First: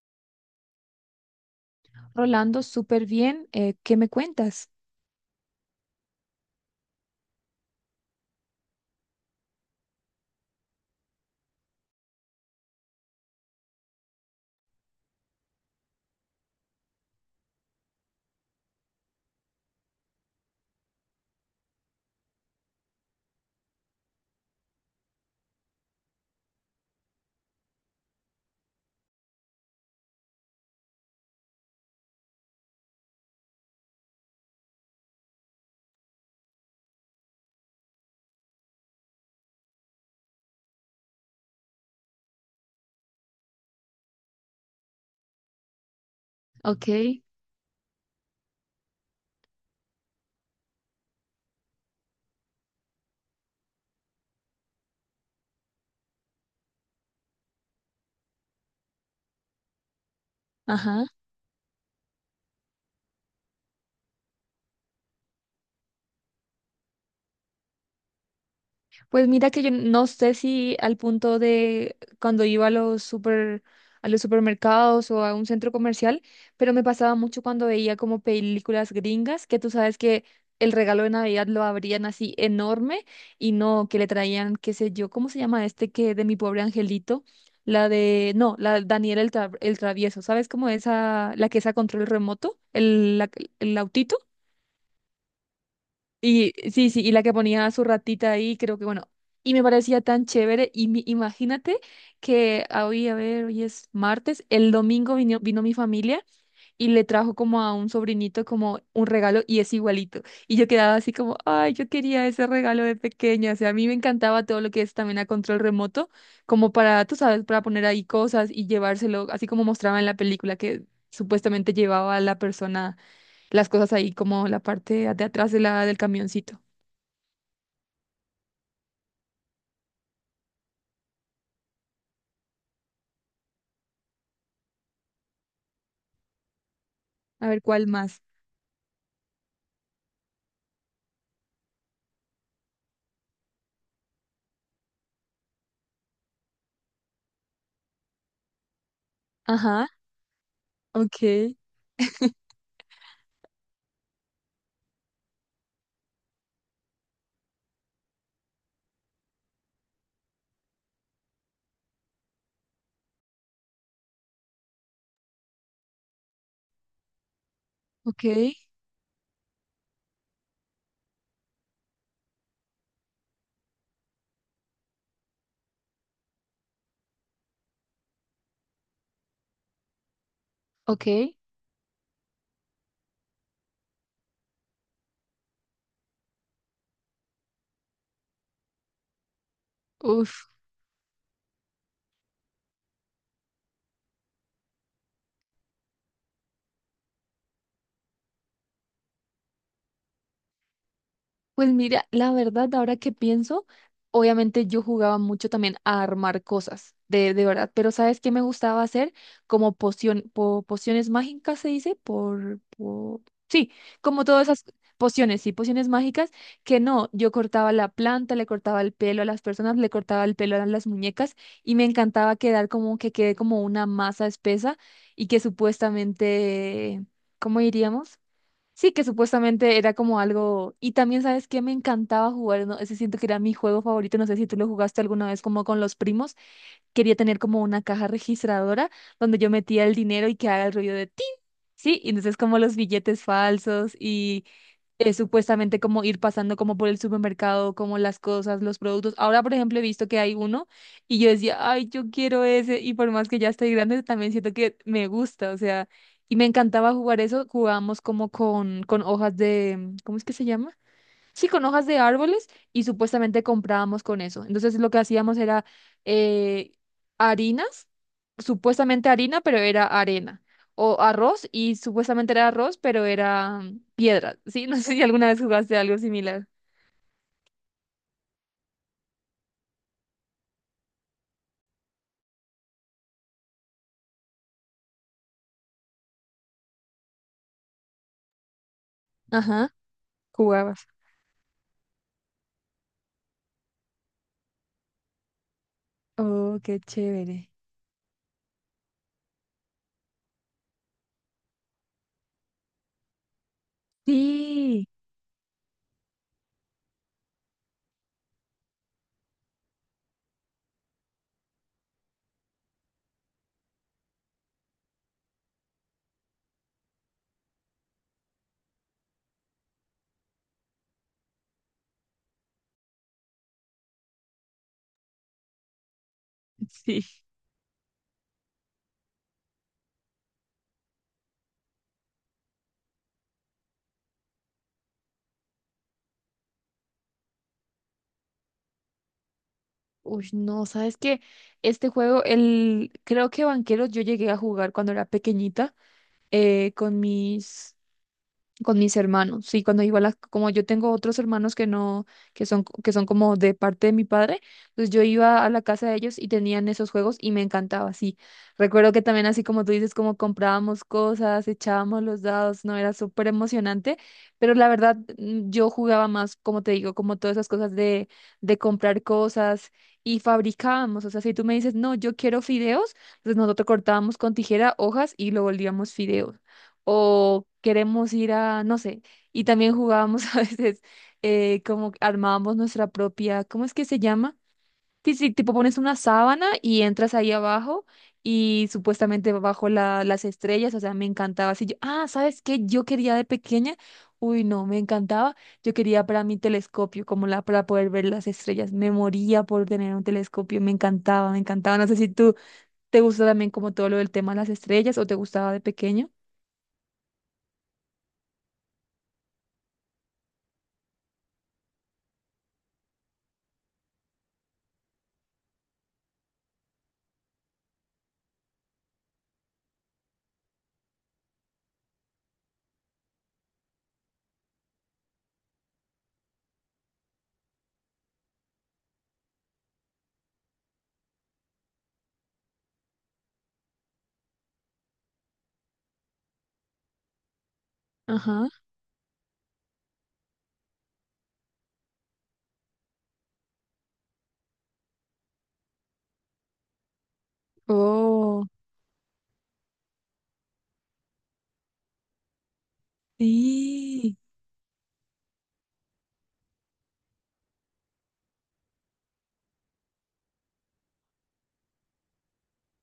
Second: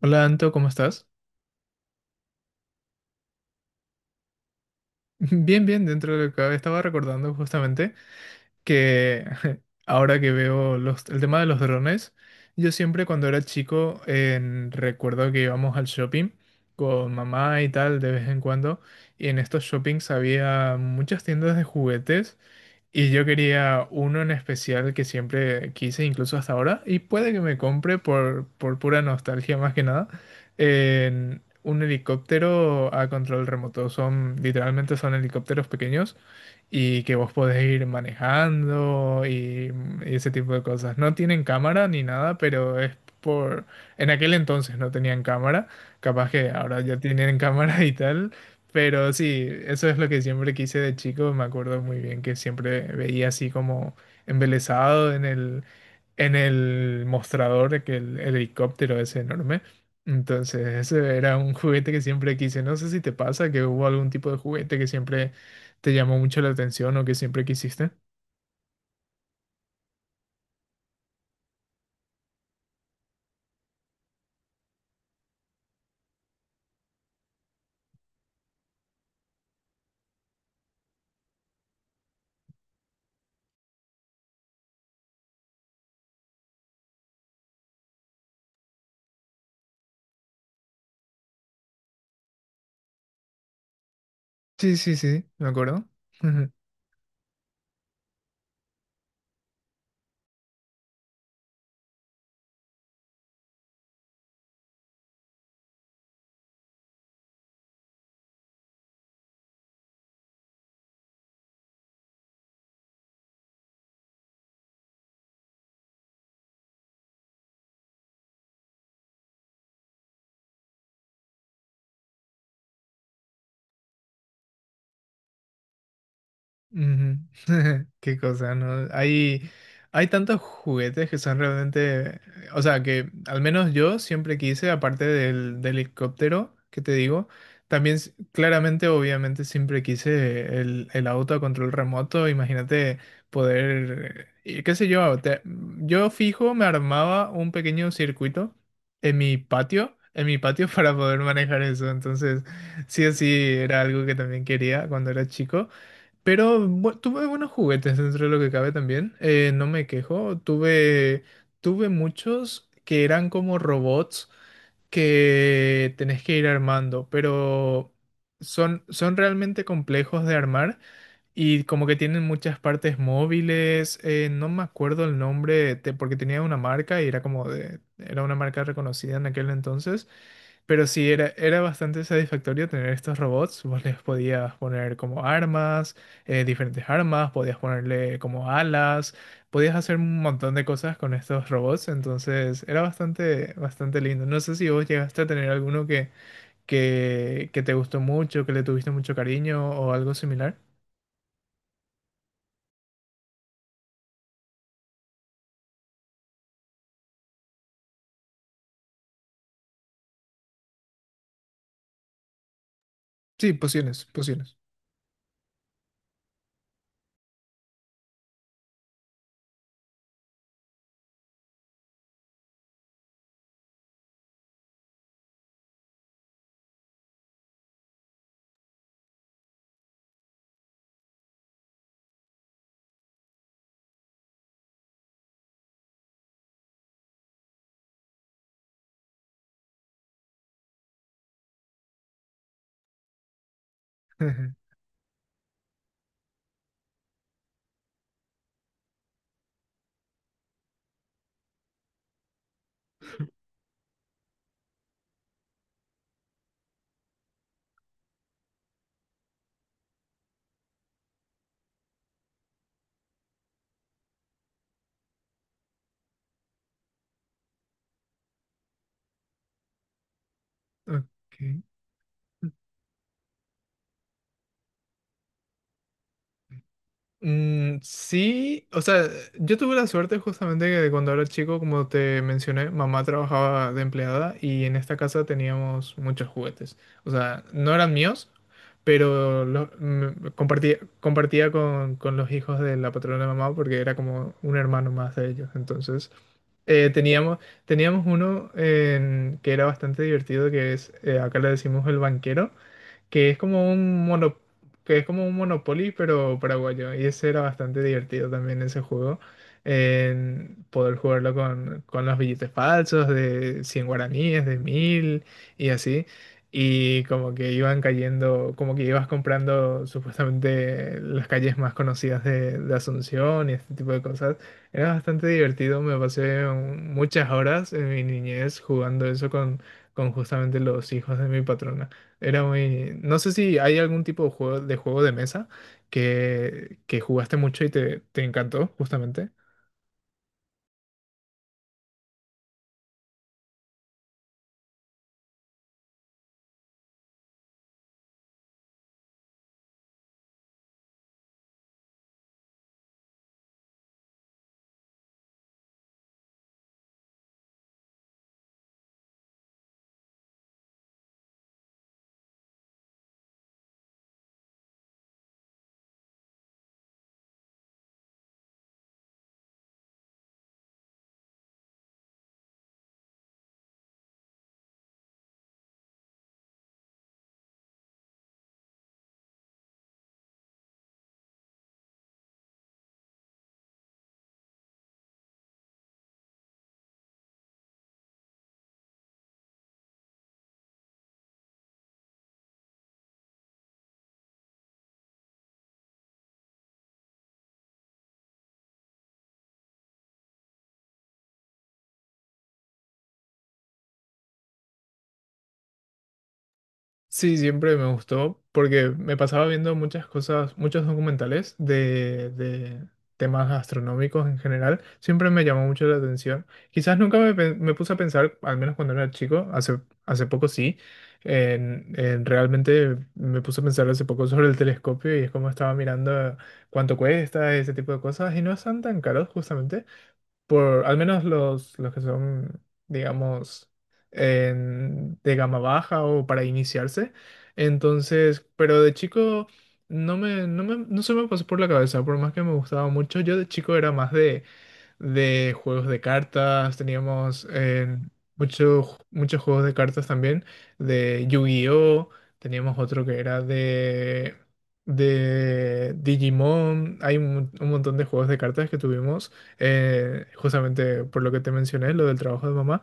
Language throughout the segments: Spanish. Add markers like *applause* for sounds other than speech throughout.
Hola Anto, ¿cómo estás? Rolando, súper bien. ¿Qué me cuentas? *laughs* Bien, bien, dentro de lo que cabe. Estaba recordando justamente que *laughs* ahora que veo el tema de los drones. Yo siempre cuando era chico recuerdo que íbamos al shopping con mamá y tal de vez en cuando, y en estos shoppings había muchas tiendas de juguetes. Y yo quería uno en especial que siempre quise, incluso hasta ahora, y puede que me compre por pura nostalgia más que nada, en un helicóptero a control remoto. Son, literalmente son helicópteros pequeños y que vos podés ir manejando y ese tipo de cosas. No tienen cámara ni nada, pero es por. En aquel entonces no tenían cámara, capaz que ahora Ok. ya tienen *laughs* cámara y tal, pero sí, eso es lo que siempre quise de chico. Me acuerdo muy bien que siempre veía así como embelesado en el mostrador de que el helicóptero es enorme. Entonces, Ajá. ese era un *laughs* juguete que siempre quise. No sé si te pasa que hubo algún tipo de juguete que siempre te llamó mucho la atención o que siempre quisiste. Pues mira que yo no sé si al punto de cuando iba a los super, a los supermercados o a un centro comercial, pero me pasaba mucho cuando veía como películas gringas, que tú sabes que el regalo de Navidad lo abrían así enorme y no que le traían, qué sé yo, ¿cómo se llama este que de mi pobre angelito? La de, no, la de el travieso, ¿sabes cómo esa, la que es a control remoto, el autito? Sí, sí, sí, me acuerdo. Y *laughs* sí, sí, y la que ponía a su ratita ahí, creo que bueno, y me parecía tan chévere. Imagínate que hoy, a ver, hoy es martes, el domingo vino mi familia y le trajo como a un sobrinito como un regalo y es igualito. Y yo quedaba así como, ay, yo quería ese regalo de pequeña. O sea, a mí me encantaba todo lo que es también a control remoto, como para, tú sabes, para poner ahí cosas y llevárselo, así como mostraba en la película que supuestamente llevaba a la persona las cosas ahí como la parte de atrás de la, del camioncito. Ujú. *laughs* Qué cosa, ¿no? Hay tantos juguetes que son realmente, o sea, que al menos yo siempre quise, aparte del helicóptero, que te digo, A ver, ¿cuál también más? claramente, obviamente, siempre quise el auto a control remoto. Imagínate poder, qué sé yo, yo fijo, me armaba un pequeño circuito en mi Ajá, patio, en mi patio *laughs* para poder ok, manejar eso. Entonces, sí o sí, era algo que también quería cuando era chico. Pero tuve buenos juguetes dentro de lo que cabe también. No me quejo. Tuve muchos que eran como robots que tenés que ir armando, pero ok, son realmente complejos de armar y como que tienen muchas partes móviles. No me acuerdo el nombre, porque tenía una marca y era como era una marca reconocida en aquel entonces, pero ok. sí era bastante satisfactorio tener estos robots. Vos les podías poner como armas, diferentes armas, podías ponerle como alas, podías hacer un Uf. montón de cosas con estos robots. Entonces era bastante, bastante lindo. No sé si vos llegaste a tener alguno que te gustó mucho, que le tuviste mucho cariño o algo similar. Pues mira, la verdad, ahora que pienso, obviamente yo jugaba mucho también a armar cosas, de verdad, pero ¿sabes qué me gustaba hacer? Como pociones mágicas se dice, Sí, sí, pociones, como todas pociones. esas pociones, sí, pociones mágicas, que no, yo cortaba la planta, le cortaba el pelo a las personas, le cortaba el pelo a las muñecas y me encantaba quedar como que quede como una masa espesa y que supuestamente, ¿cómo diríamos? Sí, que supuestamente era como algo. Y también, ¿sabes qué? Me encantaba jugar, ¿no? Ese siento que era mi juego favorito. No sé si tú lo jugaste alguna vez como con los primos. Quería tener como una caja registradora donde yo metía el dinero y que haga el ruido de tin. Sí, y entonces como los billetes falsos y *laughs* es supuestamente como ir pasando como por el supermercado, como las cosas, los productos. Ahora, por ejemplo, he visto que hay uno y yo decía, ay, yo quiero ese y por más que ya estoy grande, también siento que me gusta, o sea, y me encantaba jugar eso, jugábamos como con hojas de, ¿cómo es que se llama? Sí, con hojas de árboles y supuestamente comprábamos con eso. Entonces lo que hacíamos era eh, harinas, supuestamente harina, pero era arena. O arroz Okay. y supuestamente era arroz, pero era piedra. Sí, *laughs* no sé si alguna vez jugaste algo similar. Mm, sí, o sea, yo tuve la suerte justamente que cuando era chico, como te mencioné, mamá trabajaba de empleada y en esta casa teníamos muchos juguetes. O sea, no eran míos, pero Ajá, los compartía, jugabas. compartía con los hijos de la patrona de mamá porque era como un hermano más de ellos. Entonces, Oh, qué eh, teníamos, chévere. teníamos uno que era bastante divertido, que es, acá le decimos el banquero que es como un mono, Sí, que es como un Monopoly, pero paraguayo. Y ese era bastante divertido también ese juego. En poder jugarlo con los billetes falsos de 100 guaraníes, de 1.000 y así. Y como que iban cayendo, como que ibas comprando supuestamente las calles más conocidas de Asunción y este tipo de cosas. Era bastante divertido, me pasé sí. muchas horas en mi niñez jugando eso con justamente los hijos de mi patrona. Era muy. No sé si hay algún tipo de juego juego de mesa que jugaste mucho y te encantó, justamente. Uy, no, ¿sabes qué? Este juego, el, creo que Banqueros yo llegué a jugar cuando era pequeñita eh, con mis con mis hermanos. Sí, cuando iba a las, como yo tengo otros hermanos que no, que son como de parte de mi padre, pues yo iba a la casa de ellos y tenían esos juegos y me encantaba, sí. Recuerdo que también así como tú dices, como comprábamos cosas, echábamos los dados, no, era súper emocionante, pero la verdad yo jugaba más, como te digo, como todas esas cosas de comprar cosas. Y fabricábamos, o sea, si tú me dices, no, yo quiero fideos, pues nosotros cortábamos con tijera hojas y lo volvíamos fideos o queremos ir a, no sé, y también jugábamos *laughs* a veces como armábamos nuestra propia, ¿cómo es que se llama? Sí, sí, tipo pones una sábana y entras ahí abajo y supuestamente bajo la, las estrellas, o sea, me encantaba. Así yo, ah, ¿sabes qué? Yo quería de pequeña, uy, no, me encantaba, yo quería para mi telescopio, como la, para poder ver las estrellas, me moría por tener un telescopio, me encantaba, me encantaba. No sé si tú te gusta también como todo lo del tema de las estrellas o te gustaba de pequeño. Sí, siempre me gustó porque me pasaba viendo muchas cosas, muchos documentales de temas astronómicos en general. Siempre me llamó mucho la atención. Quizás nunca me puse a pensar, al menos cuando era chico. Hace poco sí, en realmente me puse a pensar hace poco sobre el telescopio y es como estaba mirando cuánto cuesta, ese tipo de cosas, y no están tan caros justamente por al menos los que son, digamos, de gama baja o para iniciarse. Entonces, Ajá. pero de chico no se me pasó por la cabeza, por más que me gustaba mucho. Yo de chico era más de juegos de cartas. Teníamos Oh, muchos juegos de cartas también, de Yu-Gi-Oh, teníamos otro que era sí, de Digimon. Hay un montón de juegos de cartas que tuvimos, justamente por lo que te mencioné, lo del trabajo de mamá.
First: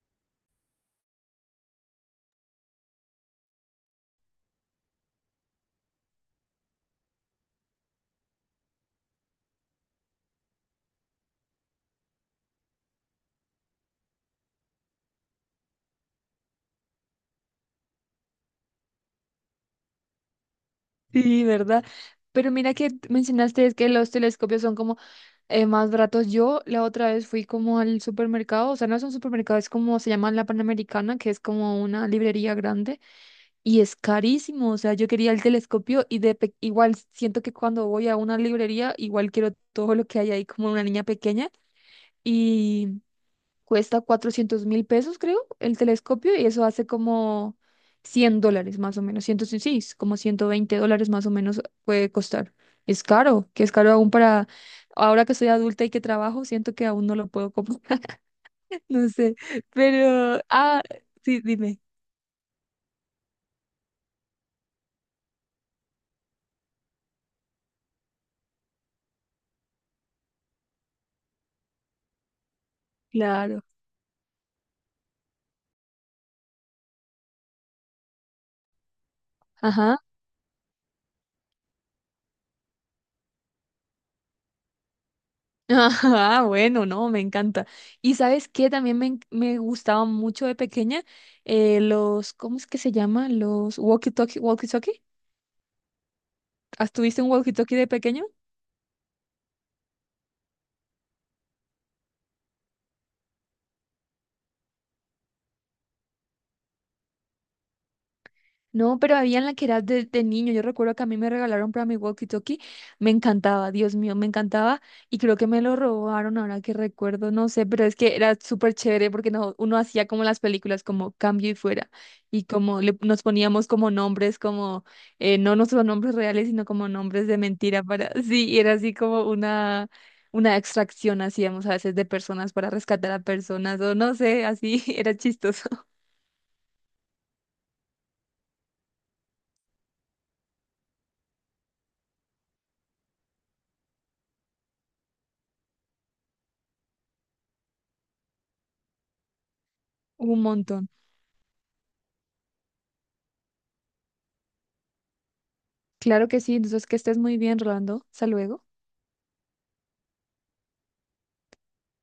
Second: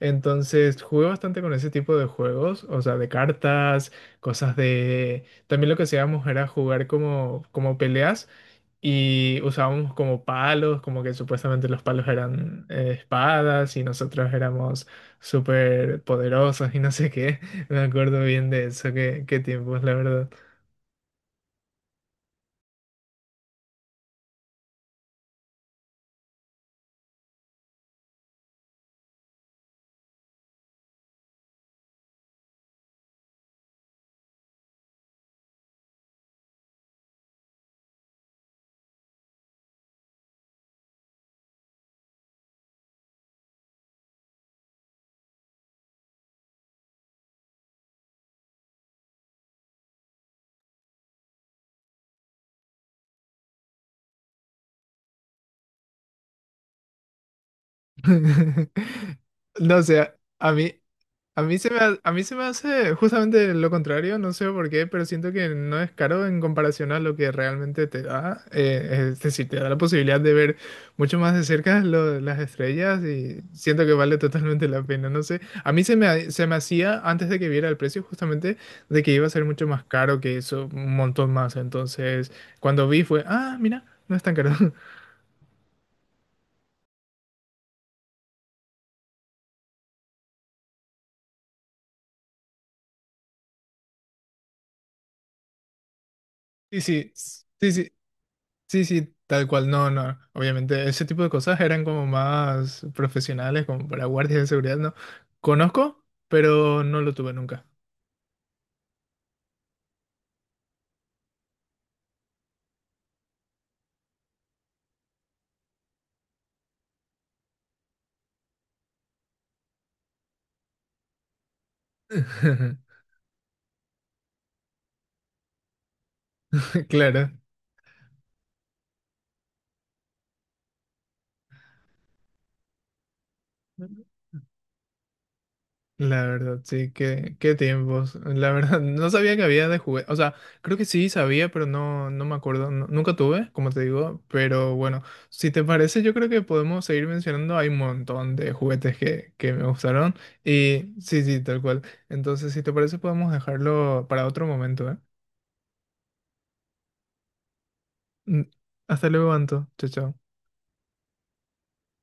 Entonces jugué bastante con ese tipo de juegos, o sea, de cartas, cosas de. También lo que hacíamos era jugar como peleas. Y usábamos como palos, como que supuestamente los palos eran espadas y nosotros éramos súper poderosos y no sé qué. *laughs* Me acuerdo bien de eso, qué tiempos, la verdad. sí, ¿verdad? Pero mira que mencionaste es que los telescopios son como más baratos. Yo la otra vez fui como al supermercado, o sea, no es un supermercado, es como se llama la Panamericana, que es como una librería grande y es carísimo. O sea, yo quería el telescopio y igual siento que cuando voy a una librería, igual quiero todo lo que hay ahí como una niña pequeña. Cuesta 400.000 pesos, creo, el telescopio y eso hace como $100 más o menos, 106, como $120 más o menos puede costar. Es caro, que es caro aún para ahora que soy adulta y que trabajo, siento que aún no lo puedo comprar. *laughs* *laughs* No sé, No sé, pero, a mí, ah, sí, dime, a mí se me hace justamente lo contrario, no sé por qué, pero siento que no es caro en comparación a lo que realmente te da. Es decir, te da la posibilidad de ver mucho más de cerca las estrellas y claro, siento que vale totalmente la pena. No sé, a mí se me, ha- se me hacía antes de que viera el precio justamente de que iba a ser mucho más ajá. caro que eso, un montón más. Entonces, cuando vi fue, ah, mira, no es tan caro. *laughs* *laughs* Ah, bueno, no, me encanta. Y sabes qué, también me gustaba mucho de pequeña los, ¿cómo es que se llama? Los walkie-talkie. Sí, ¿Has sí, tuviste un sí, walkie-talkie de sí. pequeño? Sí, sí, tal cual. No, no. Obviamente, ese tipo de cosas eran como más profesionales, como para guardias de seguridad, ¿no? Conozco, pero no lo tuve nunca. No, pero había en la que era de niño. Yo recuerdo que a mí me regalaron para mi walkie-talkie. Me encantaba, Dios mío, me encantaba. Y creo que me lo robaron ahora que recuerdo, no sé, pero es que era súper chévere porque no, uno hacía como las películas, como cambio y fuera. Y *laughs* como le, nos poníamos como nombres, como no nuestros nombres reales, sino como nombres Claro. de mentira para. *laughs* Sí, y era así como una extracción hacíamos a veces de personas para rescatar a personas, o no sé, así *laughs* era chistoso. *laughs* La verdad, sí, qué tiempos, la verdad. *laughs* No sabía que había de juguete. O sea, creo que sí sabía, pero no, no me acuerdo. Nunca tuve, como te digo. Pero bueno, si te parece, yo creo que podemos seguir mencionando. Hay un montón de juguetes que me gustaron. Un montón. Y sí, sí, tal cual. Entonces, si te parece, podemos dejarlo para otro momento, ¿eh? Claro que sí, entonces que estés muy bien, Rolando. Hasta Mm, luego. Hasta luego, Anto. Chao, chao.